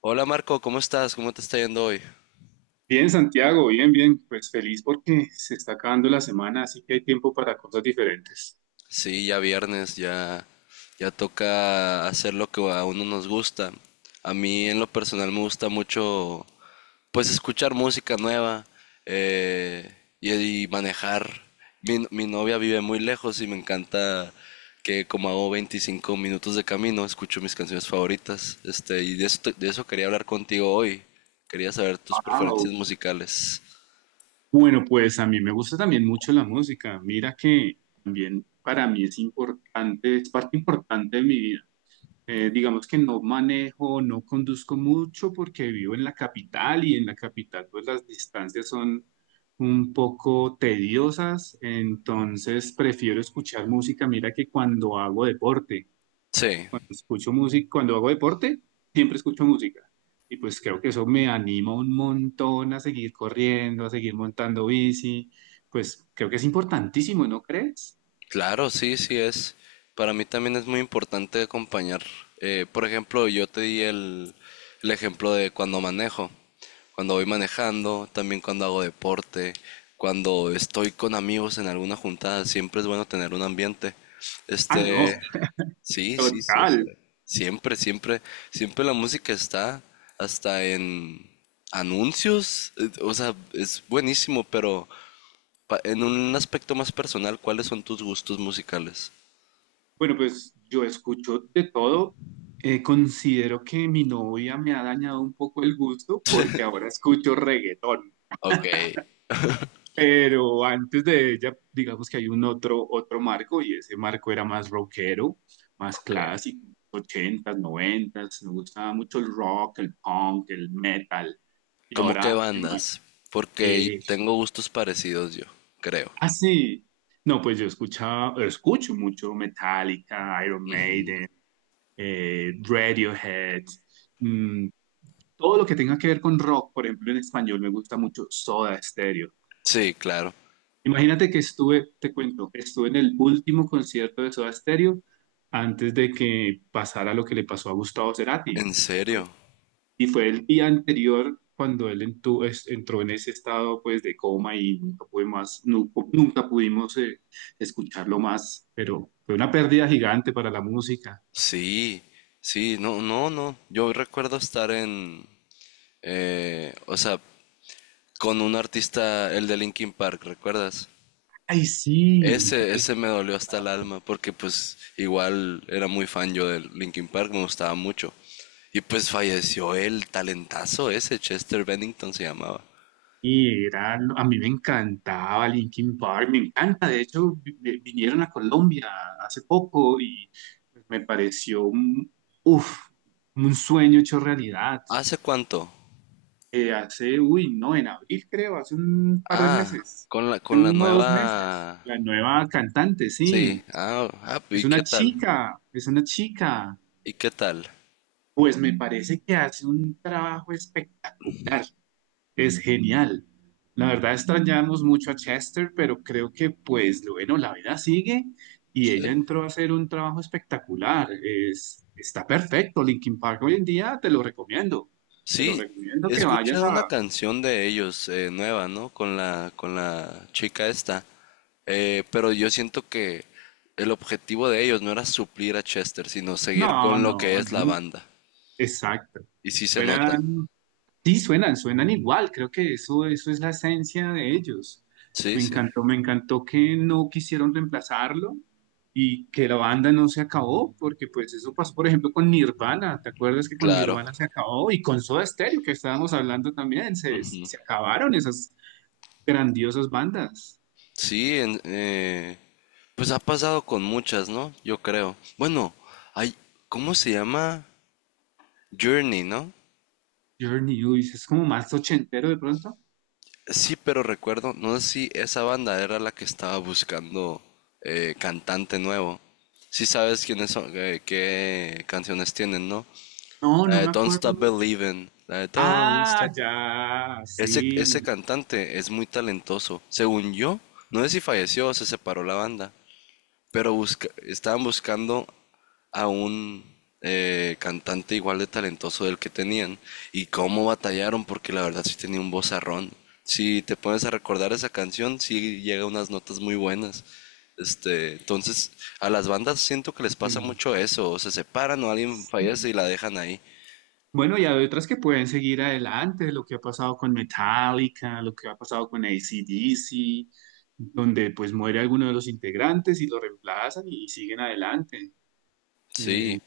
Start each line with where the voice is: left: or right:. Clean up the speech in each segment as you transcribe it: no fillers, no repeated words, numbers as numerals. left: Hola Marco, ¿cómo estás? ¿Cómo te está yendo hoy?
right: Bien, Santiago, bien, bien. Pues feliz porque se está acabando la semana, así que hay tiempo para cosas diferentes.
left: Sí, ya viernes, ya, ya toca hacer lo que a uno nos gusta. A mí en lo personal me gusta mucho, pues escuchar música nueva eh, y, y manejar. Mi novia vive muy lejos y me encanta que como hago 25 minutos de camino, escucho mis canciones favoritas. Y de eso quería hablar contigo hoy. Quería saber tus
right: Wao.
left: preferencias musicales.
right: Bueno, pues a mí me gusta también mucho la música. Mira que también para mí es importante, es parte importante de mi vida. Digamos que no manejo, no conduzco mucho porque vivo en la capital y en la capital pues las distancias son un poco tediosas, entonces prefiero escuchar música. Mira que cuando hago deporte.
left: Sí.
right: Escucho música, cuando hago deporte, siempre escucho música. Y pues creo que eso me anima un montón a seguir corriendo, a seguir montando bici. Pues creo que es importantísimo, ¿no crees?
left: Claro, sí, sí es. Para mí también es muy importante acompañar. Por ejemplo, yo te di el ejemplo de cuando manejo, cuando voy manejando, también cuando hago deporte, cuando estoy con amigos en alguna juntada, siempre es bueno tener un ambiente.
right: Ah, no,
left: Este, sí, sí,
right: total.
left: siempre. Siempre, siempre, siempre la música está hasta en anuncios, o sea, es buenísimo, pero en un aspecto más personal, ¿cuáles son tus gustos musicales?
right: Bueno, pues yo escucho de todo. Considero que mi novia me ha dañado un poco el gusto porque ahora escucho reggaetón.
left: Ok,
right: Pero antes de ella, digamos que hay un otro, otro marco y ese marco era más rockero, más
left: ok.
right: clásico, ochentas, noventas. Me gustaba mucho el rock, el punk, el metal. Y
left: ¿Cómo qué
right: ahora,
left: bandas? Porque
right: eh,
left: tengo gustos parecidos yo, creo.
right: ah, sí, no, pues escucho mucho Metallica, Iron Maiden, Radiohead, mm, todo lo que tenga que ver con rock, por ejemplo, en español me gusta mucho Soda Stereo.
left: Sí, claro.
right: Imagínate que estuve en el último concierto de Soda Stereo antes de que pasara lo que le pasó a Gustavo Cerati.
left: ¿En
right: Fue-
left: serio?
right: Y fue el día anterior cuando él entró en ese estado pues de coma y nunca pudimos escucharlo más, pero fue una pérdida gigante para la música.
left: Sí, sí, no, no, no. Yo recuerdo estar en, o sea, con un artista, el de Linkin Park, ¿recuerdas?
right: Ay, sí.
left: Ese me dolió hasta el alma, porque pues igual era muy fan yo del Linkin Park, me gustaba mucho. Y pues falleció el talentazo ese, Chester Bennington se llamaba.
right: Y era, a mí me encantaba Linkin Park, me encanta. De hecho, vinieron a Colombia hace poco y pues, me pareció un, uf, un sueño hecho realidad.
left: ¿Hace cuánto?
right: Hace, uy, no, en abril creo, hace un par de
left: Ah,
right: meses,
left: con la,
right: hace
left: con la
right: uno o dos meses.
left: nueva.
right: La nueva cantante,
left: Sí,
right: sí,
left: ah, ah, ¿y qué tal?
right: es una chica.
left: ¿Y qué tal?
right: Pues me parece que hace un trabajo espectacular. Es genial. La verdad extrañamos mucho a Chester, pero creo que pues lo bueno, la vida sigue y ella
left: Sí.
right: entró a hacer un trabajo espectacular. Es, está perfecto. Linkin Park hoy en día te lo recomiendo. Te lo
left: Sí,
right: recomiendo
left: he
right: que vayas
left: escuchado una
right: a...
left: canción de ellos, nueva, ¿no? Con la chica esta. Pero yo siento que el objetivo de ellos no era suplir a Chester, sino seguir
right: No,
left: con lo que
right: no,
left: es la
right: no.
left: banda.
right: Exacto.
left: Y sí se nota.
right: Fueran sí, suenan, suenan igual, creo que eso es la esencia de ellos.
left: Sí, sí.
right: Me encantó que no quisieron reemplazarlo y que la banda no se acabó, porque pues eso pasó, por ejemplo, con Nirvana, ¿te acuerdas que con
left: Claro.
right: Nirvana se acabó? Y con Soda Stereo, que estábamos hablando también, se acabaron esas grandiosas bandas.
left: Sí, pues ha pasado con muchas, ¿no? Yo creo. Bueno, hay, ¿cómo se llama? Journey, ¿no?
right: Journey, uy, es como más ochentero de pronto.
left: Sí, pero recuerdo, no sé si esa banda era la que estaba buscando cantante nuevo. Sí sabes quiénes son, qué canciones tienen, ¿no?
right: No,
left: La
right: no
left: de
right: me
left: Don't
right: acuerdo
left: Stop
right: mucho.
left: Believing, la de Don't
right: Ah,
left: Stop.
right: ya,
left: Ese
right: sí.
left: cantante es muy talentoso. Según yo, no sé si falleció o se separó la banda. Pero estaban buscando a un cantante igual de talentoso del que tenían. Y cómo batallaron, porque la verdad sí tenía un vozarrón. Si te pones a recordar esa canción, sí llega a unas notas muy buenas. Entonces, a las bandas siento que les pasa
right: Sí.
left: mucho eso. O se separan o alguien fallece y la dejan ahí.
right: Bueno, y hay otras que pueden seguir adelante, lo que ha pasado con Metallica, lo que ha pasado con AC/DC, donde pues muere alguno de los integrantes y lo reemplazan y siguen adelante. Eh,
left: Sí.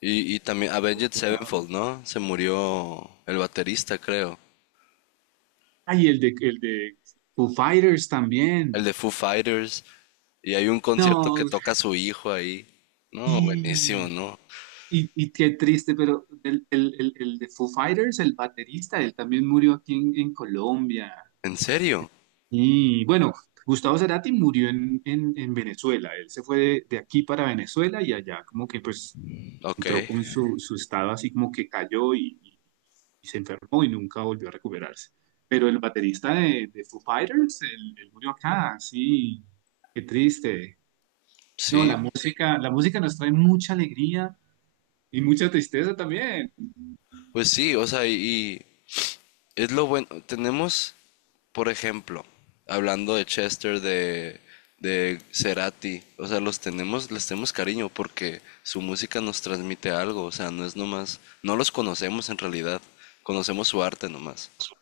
left: Y también Avenged Sevenfold,
right: Afortunados.
left: ¿no? Se murió el baterista, creo.
right: Ah, y el de Foo Fighters
left: El
right: también.
left: de Foo Fighters, y hay un concierto que
right: No,
left: toca su hijo ahí. No, buenísimo,
right: sí.
left: ¿no?
right: Y qué triste, pero el de Foo Fighters, el baterista, él también murió aquí en Colombia.
left: ¿En serio?
right: Y bueno, Gustavo Cerati murió en Venezuela. Él se fue de aquí para Venezuela y allá como que pues
left: Ok,
right: entró con su, su estado así como que cayó y se enfermó y nunca volvió a recuperarse. Pero el baterista de Foo Fighters, él murió acá, sí, qué triste. No,
left: sí,
right: la música nos trae mucha alegría y mucha tristeza también.
left: pues sí, o sea, y es lo bueno. Tenemos, por ejemplo, hablando de Chester, de, de, Cerati, o sea, los tenemos, les tenemos cariño porque su música nos transmite algo, o sea, no es nomás, no los conocemos en realidad, conocemos su arte nomás.
right: Nos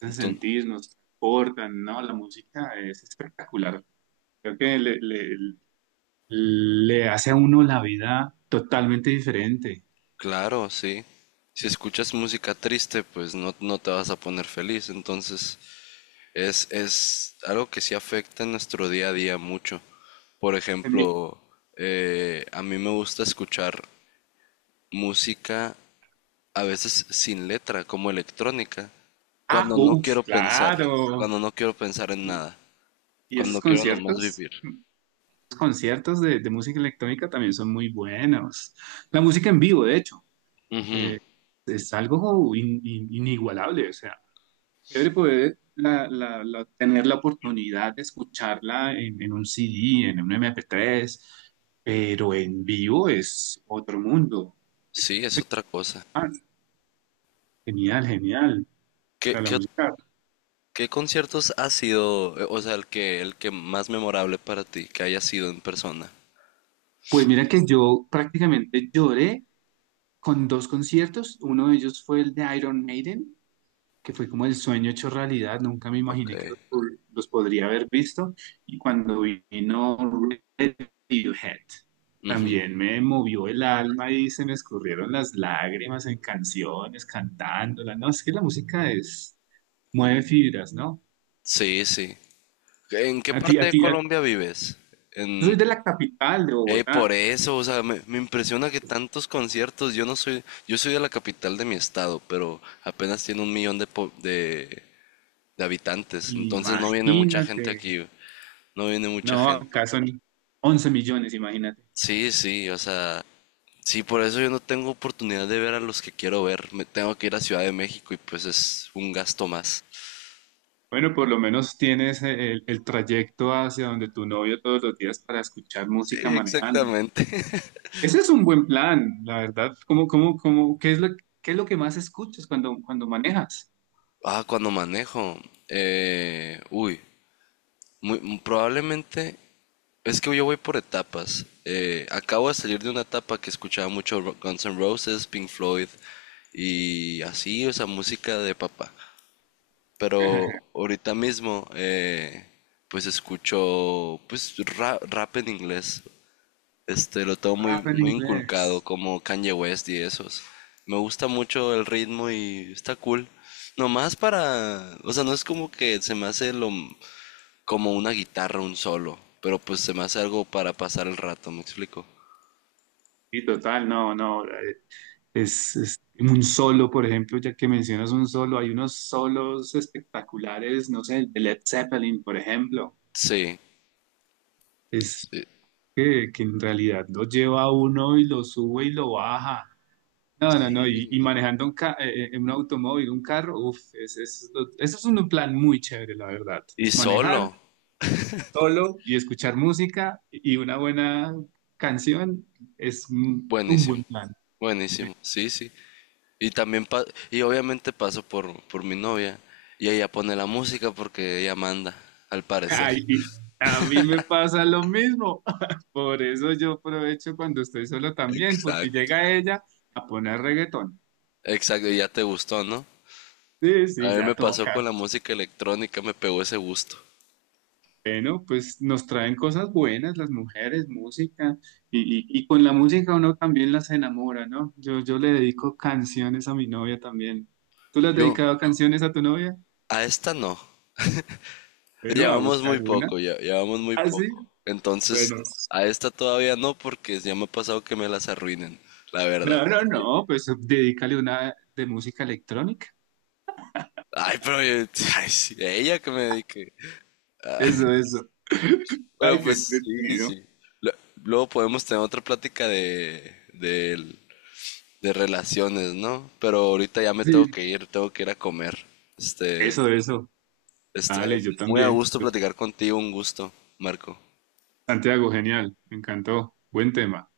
right: hace
left: Entonces.
right: sentir, nos transportan, ¿no? La música es espectacular. Creo que le hace a uno la vida totalmente diferente.
left: Claro, sí. Si escuchas música triste, pues no, no te vas a poner feliz. Entonces, es algo que sí afecta en nuestro día a día mucho. Por
right: También-
left: ejemplo, a mí me gusta escuchar música a veces sin letra, como electrónica,
right: Ah,
left: cuando no quiero
right: uff,
left: pensar,
right: claro.
left: cuando no quiero pensar en nada,
right: Y esos
left: cuando quiero nomás
right: conciertos,
left: vivir.
right: los conciertos de música electrónica también son muy buenos. La música en vivo, de hecho,
left: Ujú.
right: eh, es algo inigualable. O sea, chévere poder tener la oportunidad de escucharla en un CD, en un MP3, pero en vivo es otro mundo.
left: Sí, es otra cosa.
right: Ah, genial, genial. O
left: ¿Qué,
right: sea, la
left: qué
right: música.
left: ¿Qué conciertos ha sido, o sea, el que más memorable para ti, que haya sido en persona?
right: Pues mira que yo prácticamente lloré con dos conciertos. Uno de ellos fue el de Iron Maiden, que fue como el sueño hecho realidad. Nunca me
left: Ok.
right: imaginé que los podría haber visto. Y cuando vino Radiohead, también me movió el alma y se me escurrieron las lágrimas en canciones, cantándola. No, es que la música es, mueve fibras, ¿no?
left: Sí, sí. ¿En qué
right: A ti,
left: parte
right: a
left: de
right: ti, a-
left: Colombia vives?
right: yo soy de
left: En.
right: la capital de
left: Por
right: Bogotá.
left: eso, o sea, me impresiona que tantos conciertos, yo no soy, yo soy de la capital de mi estado, pero apenas tiene un millón de habitantes, entonces no viene mucha
right: Imagínate.
left: gente aquí, no viene mucha
right: No,
left: gente.
right: acá son 11 millones, imagínate.
left: Sí, sí, o sea, sí, por eso yo no tengo oportunidad de ver a los que quiero ver. Me tengo que ir a Ciudad de México y pues es un gasto más.
right: Bueno, por lo menos tienes el trayecto hacia donde tu novio todos los días para escuchar
left: Sí,
right: música manejando.
left: exactamente.
right: Ese es un buen plan, la verdad. ¿ qué es qué es lo que más escuchas cuando manejas?
left: Ah, cuando manejo. eh, uy, muy, muy probablemente es que yo voy por etapas. Acabo de salir de una etapa que escuchaba mucho Guns N' Roses, Pink Floyd y así, o sea, música de papá. Pero ahorita mismo, pues escucho pues rap en inglés. Lo tengo
right: Rap
left: muy,
right: en
left: muy
right: inglés.
left: inculcado, como Kanye West y esos. Me gusta mucho el ritmo y está cool. Nomás para, o sea, no es como que se me hace lo, como una guitarra, un solo, pero pues se me hace algo para pasar el rato, ¿me explico?
right: Sí, total, no, no. Es un solo, por ejemplo, ya que mencionas un solo, hay unos solos espectaculares, no sé, el de Led Zeppelin, por ejemplo.
left: Sí,
right: Es
left: sí,
right: que en realidad lo lleva a uno y lo sube y lo baja. No, no, no, y
left: sí.
right: manejando un automóvil, un carro, uff, es, eso es un plan muy chévere, la verdad.
left: Y
right: Manejar
left: solo,
right: solo y escuchar música y una buena canción es un
left: buenísimo,
right: buen plan.
left: buenísimo, sí, sí. Y también, y obviamente paso por mi novia y ella pone la música porque ella manda, al parecer.
right: Ay, y a mí me pasa lo mismo. Por eso yo aprovecho cuando estoy solo también, porque
left: Exacto.
right: llega ella a poner reggaetón.
left: Exacto, y ya te gustó, ¿no?
right: Sí,
left: A
right: sí,
left: mí me
right: ya
left: pasó con
right: toca.
left: la música electrónica, me pegó ese gusto.
right: Bueno, pues nos traen cosas buenas las mujeres, música, y con la música uno también las enamora, ¿no? Yo le dedico canciones a mi novia también. ¿Tú le has
left: Yo,
right: dedicado canciones a tu novia?
left: A esta no.
right: Bueno, a
left: Llevamos muy
right: buscar una.
left: poco, ya, llevamos muy
right: ¿Ah, sí?
left: poco. Entonces,
right: Bueno.
left: a esta todavía no, porque ya me ha pasado que me las arruinen, la verdad.
right: No, no, no, pues dedícale una de música electrónica.
left: Ay, pero ay, sí, ella que me dedique.
right: Eso, eso.
left: Pero
right: Ay, qué
left: pues sí,
right: entretenido.
left: sí. Lo- Luego podemos tener otra plática de, de relaciones, ¿no? Pero ahorita ya me
right: Sí.
left: tengo que ir a comer. Este,
right: Eso, eso.
left: Este,
right: Dale, yo
left: muy a
right: también.
left: gusto platicar contigo, un gusto, Marco.
right: Santiago, genial. Me encantó. Buen tema.